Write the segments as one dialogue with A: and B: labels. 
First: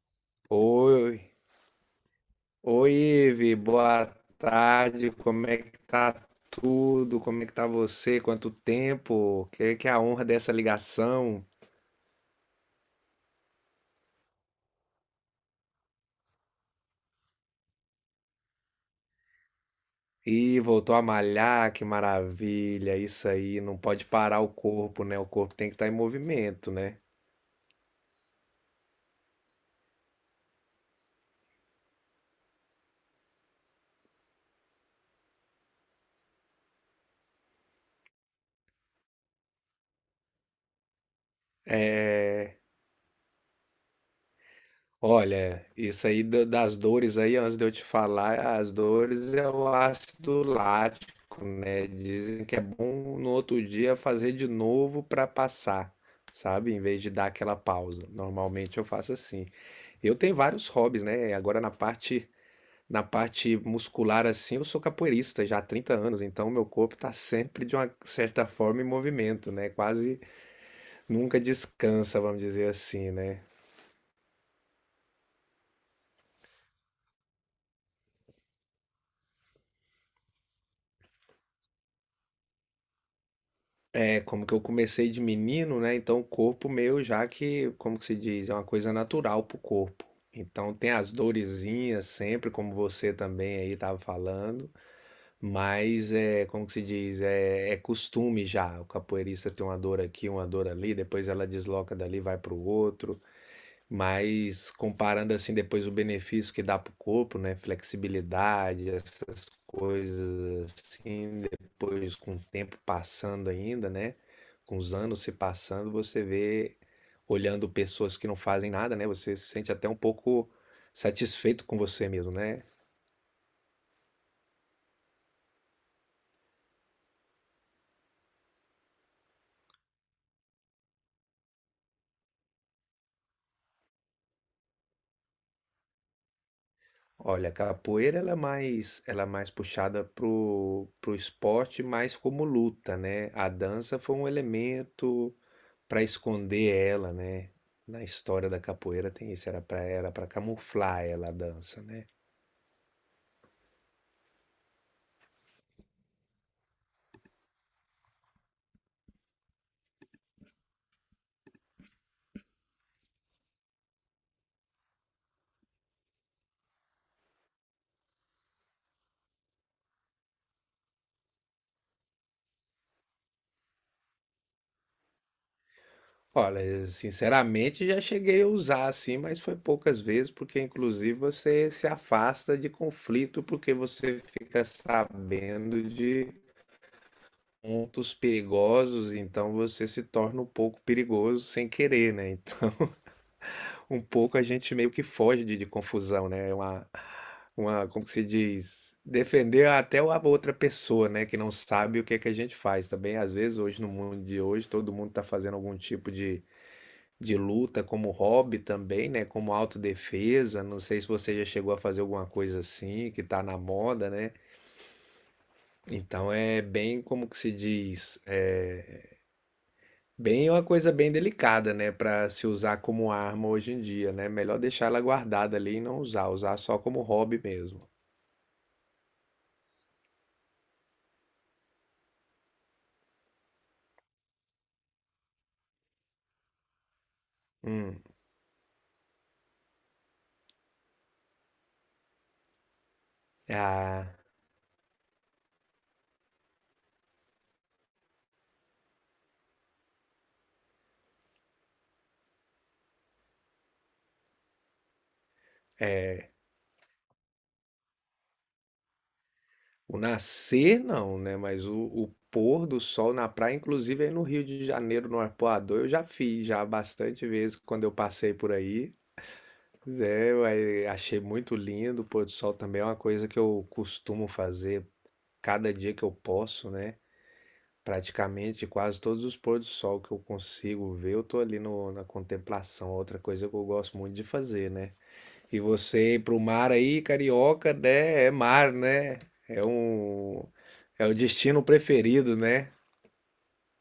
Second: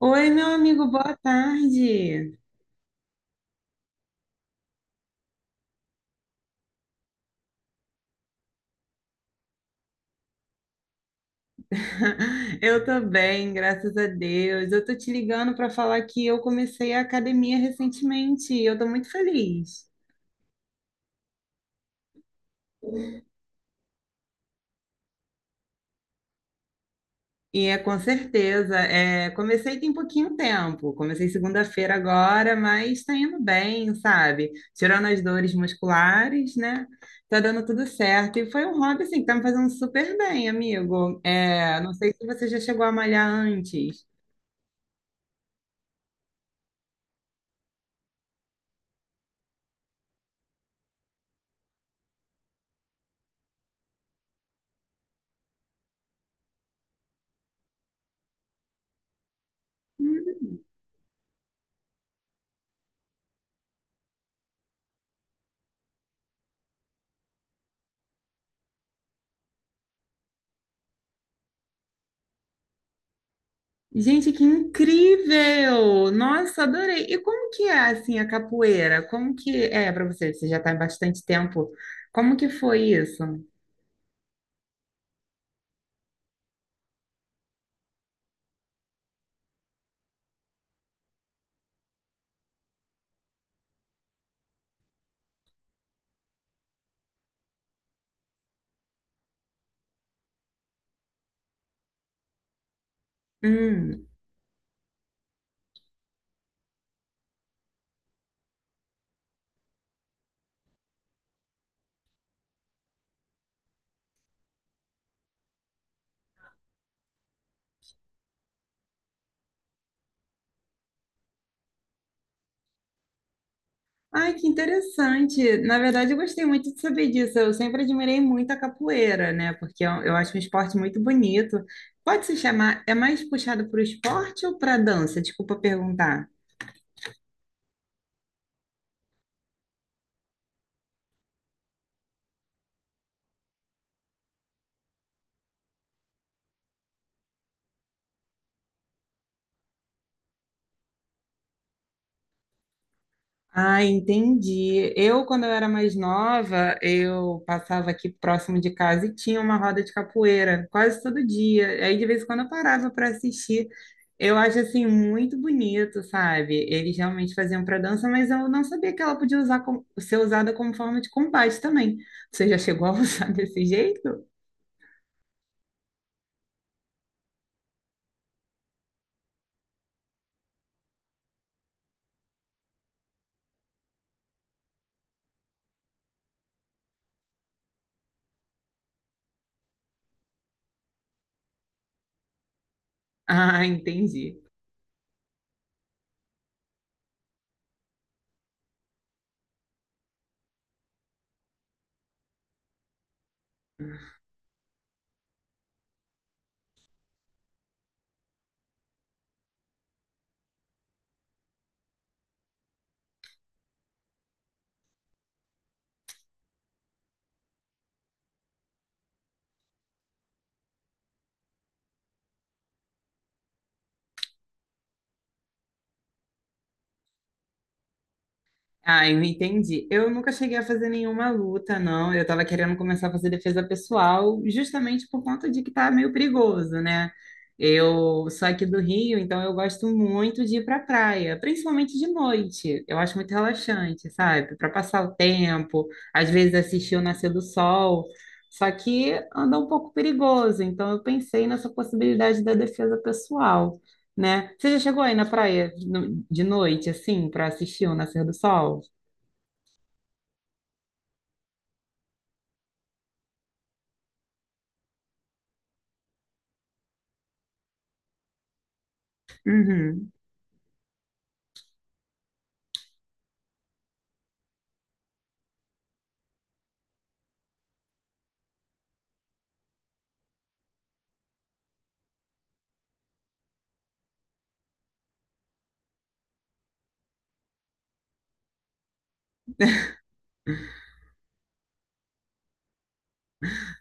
A: Oi, meu amigo,
B: Oi,
A: boa tarde.
B: oi, Ive, boa tarde. Como é que tá tudo? Como é que tá você? Quanto tempo? Que é a honra dessa ligação?
A: Eu tô bem, graças a Deus. Eu tô te ligando para falar que eu comecei a academia recentemente. Eu tô muito feliz.
B: Ih, voltou a malhar, que maravilha. Isso aí, não pode parar o corpo, né? O corpo tem que estar em movimento, né?
A: E é com certeza, comecei tem pouquinho tempo. Comecei segunda-feira agora, mas tá indo bem, sabe? Tirando as dores musculares, né? Tá dando tudo certo. E foi um hobby assim que tá me fazendo super bem, amigo. É, não sei se você já
B: É,
A: chegou a malhar antes.
B: Olha, isso aí das dores aí, antes de eu te falar, as dores é o ácido lático, né? Dizem que é bom no outro dia fazer de novo para passar, sabe? Em vez de dar aquela pausa. Normalmente eu faço assim. Eu tenho vários hobbies, né? Agora na parte muscular assim, eu sou capoeirista já há 30 anos, então meu corpo tá sempre de uma certa forma em movimento, né? Quase nunca descansa, vamos dizer assim, né?
A: Gente, que incrível! Nossa, adorei. E como que é assim a capoeira? Como que é para você? Você já está há bastante tempo. Como que foi isso?
B: É, como que eu comecei de menino, né? Então o corpo meu já que, como que se diz, é uma coisa natural pro corpo. Então tem as dorezinhas sempre, como você também aí estava falando, mas é, como que se diz, é, é costume já. O capoeirista tem uma dor aqui, uma dor ali, depois ela desloca dali, vai pro outro.
A: Hum.
B: Mas comparando, assim, depois o benefício que dá pro corpo, né, flexibilidade, essas coisas assim, depois com o tempo passando ainda, né, com os anos se passando, você vê, olhando pessoas que não fazem nada, né, você se sente até um pouco satisfeito com você mesmo, né?
A: Ai, que interessante. Na verdade, eu gostei muito de saber disso. Eu sempre admirei muito a capoeira, né? Porque eu acho um esporte muito bonito. Pode se chamar, é mais puxado para o esporte ou para dança? Desculpa perguntar.
B: Olha, a capoeira ela é mais puxada pro, pro esporte, mais como luta, né? A dança foi um elemento para esconder ela, né? Na história da capoeira tem isso, era para camuflar ela a dança, né?
A: Ah, entendi. Eu, quando eu era mais nova, eu passava aqui próximo de casa e tinha uma roda de capoeira quase todo dia. Aí, de vez em quando, eu parava para assistir. Eu acho, assim, muito bonito, sabe? Eles realmente faziam para dança, mas eu não sabia que ela podia usar ser usada como forma de combate também. Você já chegou a usar desse jeito?
B: Olha, sinceramente já cheguei a usar assim, mas foi poucas vezes, porque inclusive você se afasta de conflito porque você fica sabendo de pontos perigosos, então você se torna um pouco perigoso sem querer, né? Então
A: Ah,
B: um pouco
A: entendi.
B: a gente meio que foge de confusão, né? É Uma, como que se diz? Defender até a outra pessoa, né? Que não sabe o que é que a gente faz também. Às vezes, hoje, no mundo de hoje, todo mundo está fazendo algum tipo de luta como hobby também, né? Como autodefesa. Não sei se você já chegou a fazer alguma coisa assim, que tá na moda, né? Então, é bem, como que se diz? Bem, é uma coisa bem delicada, né, para se usar como arma hoje em dia, né? Melhor deixar ela guardada ali e não usar, usar só como hobby mesmo.
A: Ah, eu entendi. Eu nunca cheguei a fazer nenhuma luta, não. Eu estava querendo começar a fazer defesa pessoal, justamente por conta de que tá meio perigoso, né?
B: Hum.
A: Eu sou aqui do Rio, então eu gosto muito de ir para praia, principalmente de noite. Eu acho muito relaxante,
B: Ah,
A: sabe? Para passar o tempo, às vezes assistir o nascer do sol. Só que anda um pouco perigoso, então eu pensei nessa possibilidade da defesa pessoal, né? Você já chegou aí na praia de noite, assim, para assistir o nascer do sol?
B: o nascer não, né? Mas o pôr do sol na praia, inclusive aí no Rio de Janeiro, no Arpoador, eu já fiz já bastante vezes quando eu passei por aí.
A: Uhum.
B: É, eu aí achei muito lindo. O pôr do sol também é uma coisa que eu costumo fazer cada dia que eu posso, né? Praticamente quase todos os pôr do sol que eu consigo ver, eu tô ali no, na contemplação. Outra coisa que eu gosto muito de fazer, né? E você ir pro mar aí, carioca, né? É mar, né? É um, é o destino preferido, né?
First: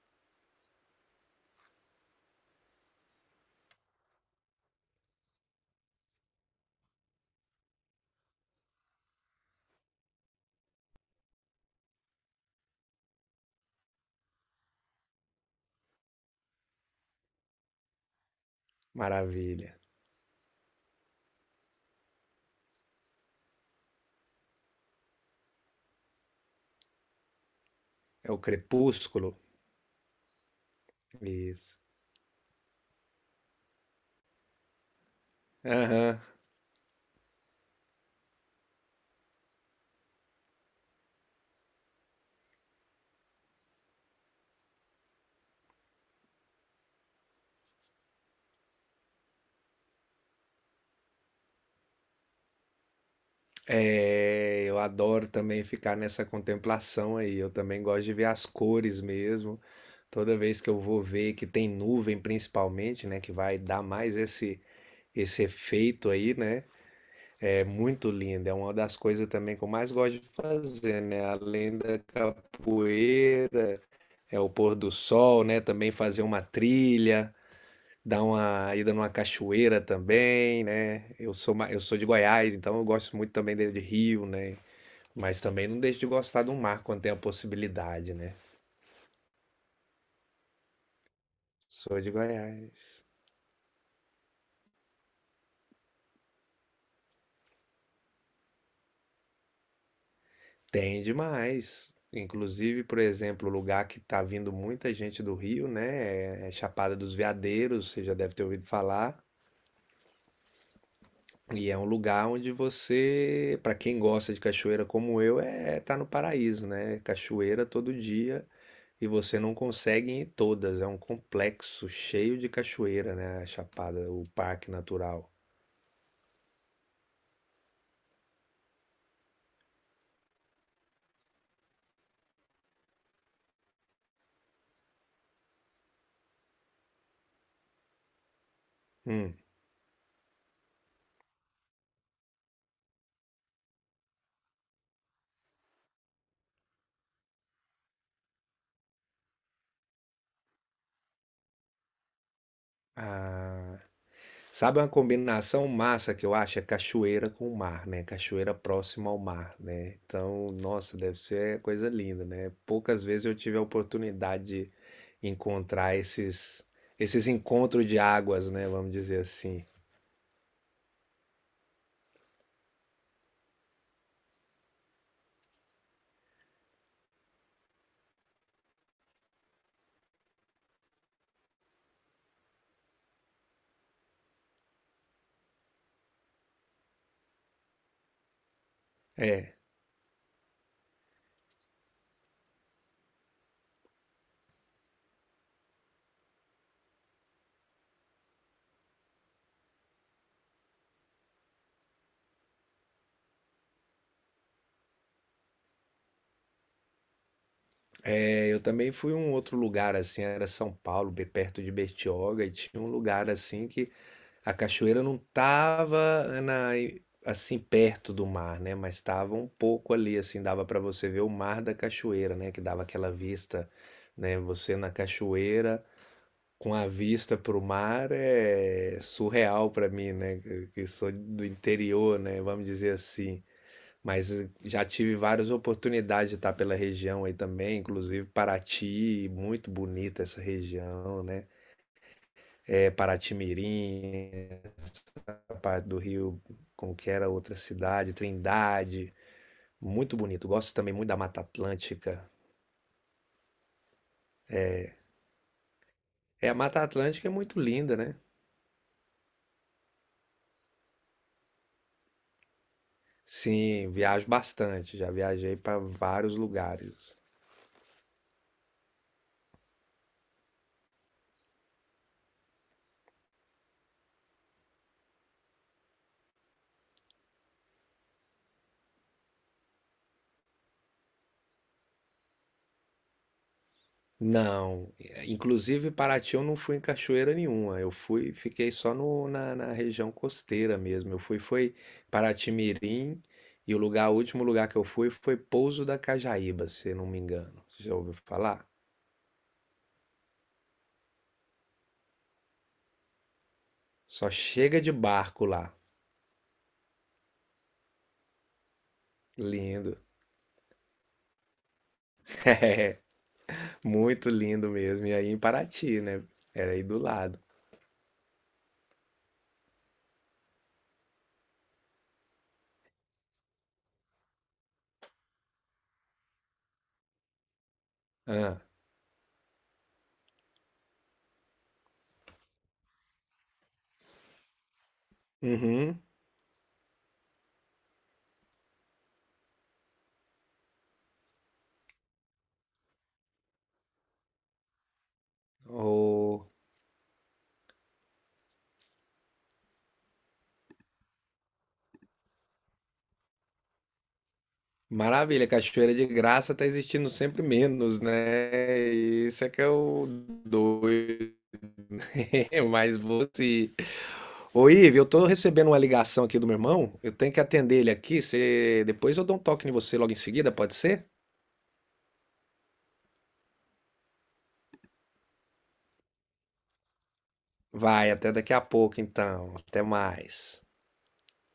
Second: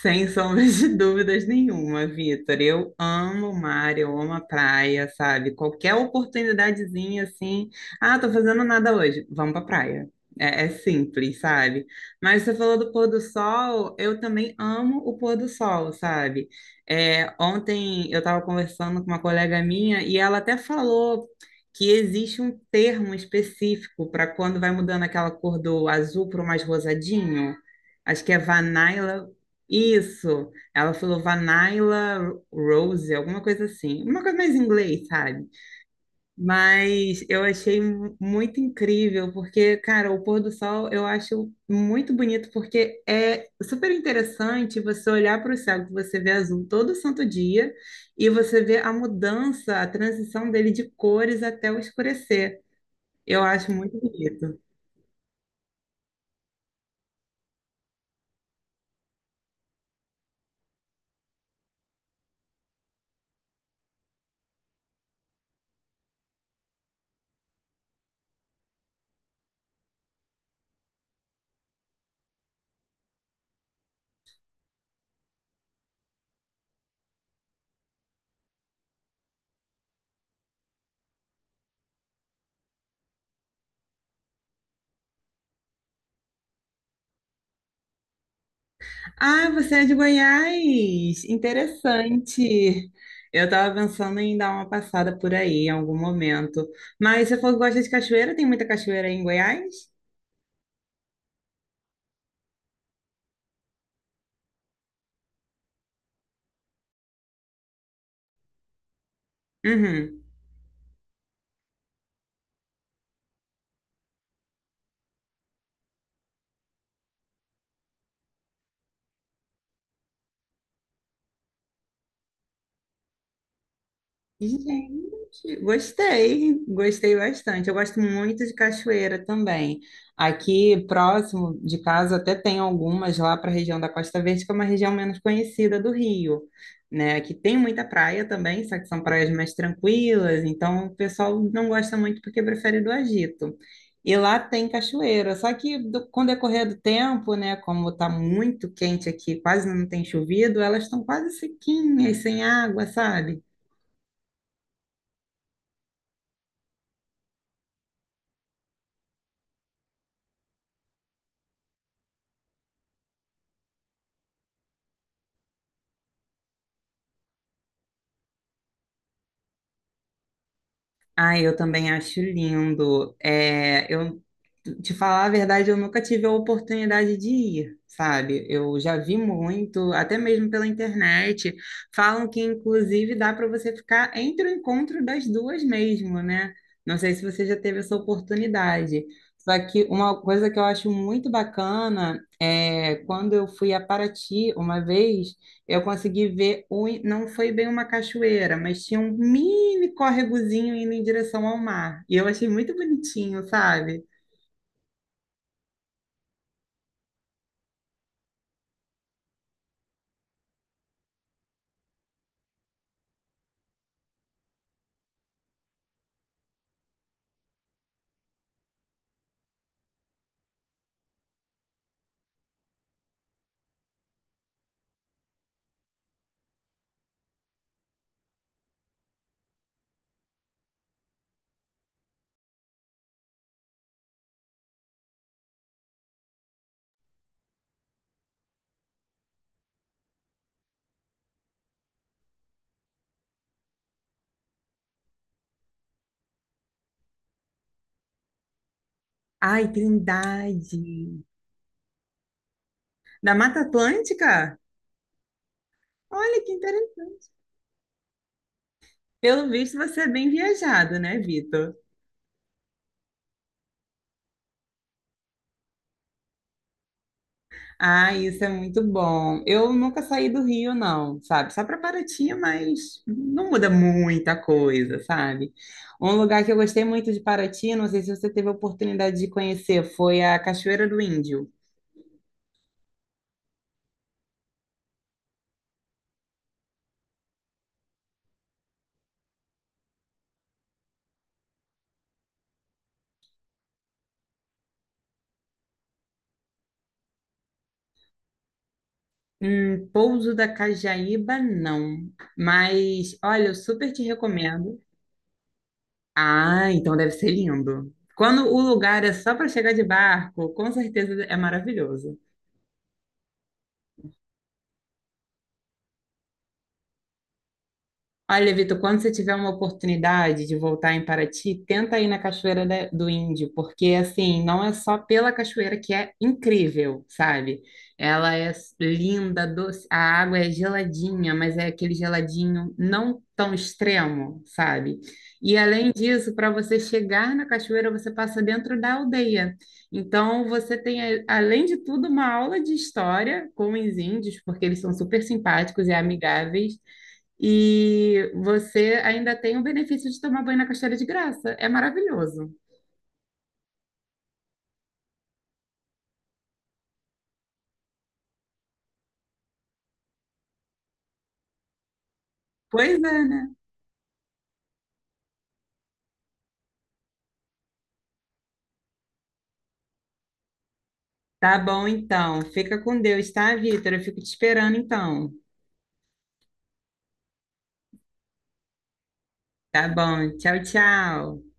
A: Sem sombra de dúvidas nenhuma, Vitor. Eu amo o mar, eu amo a praia, sabe? Qualquer oportunidadezinha assim, ah, tô fazendo nada hoje, vamos pra praia. É simples, sabe? Mas você falou do pôr do sol, eu também amo o pôr do sol, sabe? É, ontem eu estava conversando com uma colega
B: Maravilha.
A: minha e ela até falou que existe um termo específico para quando vai mudando aquela cor do azul para o mais rosadinho. Acho
B: É
A: que é
B: o crepúsculo.
A: vanilla, isso, ela falou
B: Isso.
A: Vanilla Rose, alguma coisa assim, uma coisa mais em inglês, sabe?
B: Aham.
A: Mas eu achei muito incrível, porque, cara, o pôr do sol eu acho muito bonito, porque é super interessante você olhar para o céu, que você vê azul todo santo dia, e você vê a mudança, a transição dele de cores até o escurecer. Eu acho muito bonito.
B: É, eu adoro também ficar nessa contemplação aí. Eu também gosto de ver as cores mesmo. Toda vez que eu vou ver que tem nuvem, principalmente, né, que vai dar mais esse efeito aí, né? É muito lindo. É uma das coisas também que eu mais gosto de fazer, né? Além da capoeira, é o pôr do sol, né? Também fazer uma trilha, dar uma ida numa cachoeira também, né? Eu sou, eu sou de Goiás, então eu gosto muito também de rio, né? Mas também não deixo de gostar do mar quando tem a possibilidade, né?
A: Ah, você é de Goiás?
B: Sou de
A: Interessante.
B: Goiás.
A: Eu estava pensando em dar uma passada por aí em algum momento. Mas você falou que gosta de cachoeira, tem muita cachoeira aí em Goiás?
B: Tem demais. Inclusive, por exemplo, o lugar que tá vindo muita gente do Rio, né? É Chapada dos Veadeiros, você já deve ter ouvido falar.
A: Uhum.
B: E é um lugar onde você, para quem gosta de cachoeira como eu, é tá no paraíso, né? Cachoeira todo dia e você não consegue ir em todas. É um complexo cheio de cachoeira, né? A Chapada, o Parque Natural.
A: Gente, gostei, gostei bastante. Eu gosto muito de cachoeira também. Aqui próximo de casa até tem algumas lá para a região da Costa Verde, que é uma região menos conhecida do Rio, né? Que tem muita praia também, só que são praias
B: Hum.
A: mais tranquilas, então o pessoal não gosta muito porque prefere do agito. E lá tem cachoeira, só que com o decorrer do tempo, né, como tá muito quente aqui, quase não tem chovido, elas estão quase sequinhas, sem água, sabe?
B: Ah, sabe uma combinação massa que eu acho? É cachoeira com o mar, né? Cachoeira próxima ao mar, né? Então, nossa, deve ser coisa linda, né? Poucas vezes eu tive a oportunidade de encontrar esses encontros de águas, né? Vamos dizer assim.
A: Ai, eu também acho lindo. É, eu te falar a verdade, eu nunca tive a oportunidade de ir, sabe? Eu já vi muito, até mesmo pela internet. Falam que inclusive dá para você ficar entre o encontro das duas mesmo, né? Não sei se você já teve essa oportunidade. Só
B: É,
A: que uma coisa que eu acho muito bacana é quando eu fui a Paraty uma vez. Eu consegui ver, o, não foi bem uma cachoeira, mas tinha um mini córregozinho indo em direção ao mar. E eu achei muito bonitinho, sabe?
B: eu também fui a um outro lugar assim, era São Paulo, bem perto de Bertioga, e tinha um lugar assim que a cachoeira não estava na assim, perto do mar, né, mas estava um pouco ali, assim, dava para você ver o mar da cachoeira, né, que dava aquela vista, né, você na cachoeira com a vista para o mar é surreal para mim, né, que sou do interior, né, vamos dizer assim. Mas já tive várias oportunidades de estar pela região aí também, inclusive Paraty, muito bonita essa região, né, é Paraty-Mirim, a parte do Rio, como que era a outra cidade, Trindade.
A: Ai,
B: Muito bonito. Gosto também muito da
A: Trindade!
B: Mata Atlântica.
A: Da Mata Atlântica? Olha que
B: É, a Mata
A: interessante.
B: Atlântica é muito linda, né?
A: Pelo visto, você é bem viajado, né, Vitor?
B: Sim, viajo bastante. Já viajei para vários lugares.
A: Ah, isso é muito bom. Eu nunca saí do Rio, não, sabe? Só para Paraty, mas não muda muita coisa, sabe? Um lugar que eu gostei muito de Paraty, não sei se você teve a oportunidade de conhecer, foi a Cachoeira do Índio.
B: Não, inclusive Paraty eu não fui em cachoeira nenhuma. Eu fui, fiquei só na, na região costeira mesmo. Eu fui, foi Paraty-Mirim e o lugar, o último lugar que eu fui foi Pouso da Cajaíba, se não me engano. Você já ouviu falar?
A: Pouso da Cajaíba, não. Mas, olha, eu super te
B: Só
A: recomendo.
B: chega de barco lá.
A: Ah, então deve ser lindo. Quando o lugar é só para chegar de
B: Lindo.
A: barco, com certeza é maravilhoso.
B: É, muito lindo mesmo. E aí em Paraty, né? Era aí do lado.
A: Olha, Vitor, quando você tiver uma oportunidade de voltar em Paraty, tenta ir na Cachoeira do Índio, porque assim, não é só pela cachoeira que é incrível, sabe? Ela é
B: Ah,
A: linda, doce, a água é geladinha, mas é aquele geladinho não tão extremo, sabe? E além
B: uhum.
A: disso, para você chegar na cachoeira, você passa dentro da aldeia. Então, você tem, além de tudo, uma aula de história com os índios, porque eles são super simpáticos e
B: Ô,
A: amigáveis. E você ainda tem o benefício de tomar banho na cachoeira de graça. É maravilhoso.
B: maravilha, Cachoeira de Graça tá existindo sempre menos, né? Isso é que é o doido.
A: Pois
B: Mas
A: é, né?
B: você. Ô, Ive, eu tô recebendo uma ligação aqui do meu irmão. Eu tenho que atender ele aqui. Você... Depois eu dou um toque em você logo em seguida, pode ser?
A: Tá bom, então. Fica com Deus, tá, Vitor? Eu fico te esperando, então.
B: Vai, até daqui a pouco então.
A: Tá
B: Até
A: bom. Tchau,
B: mais.
A: tchau.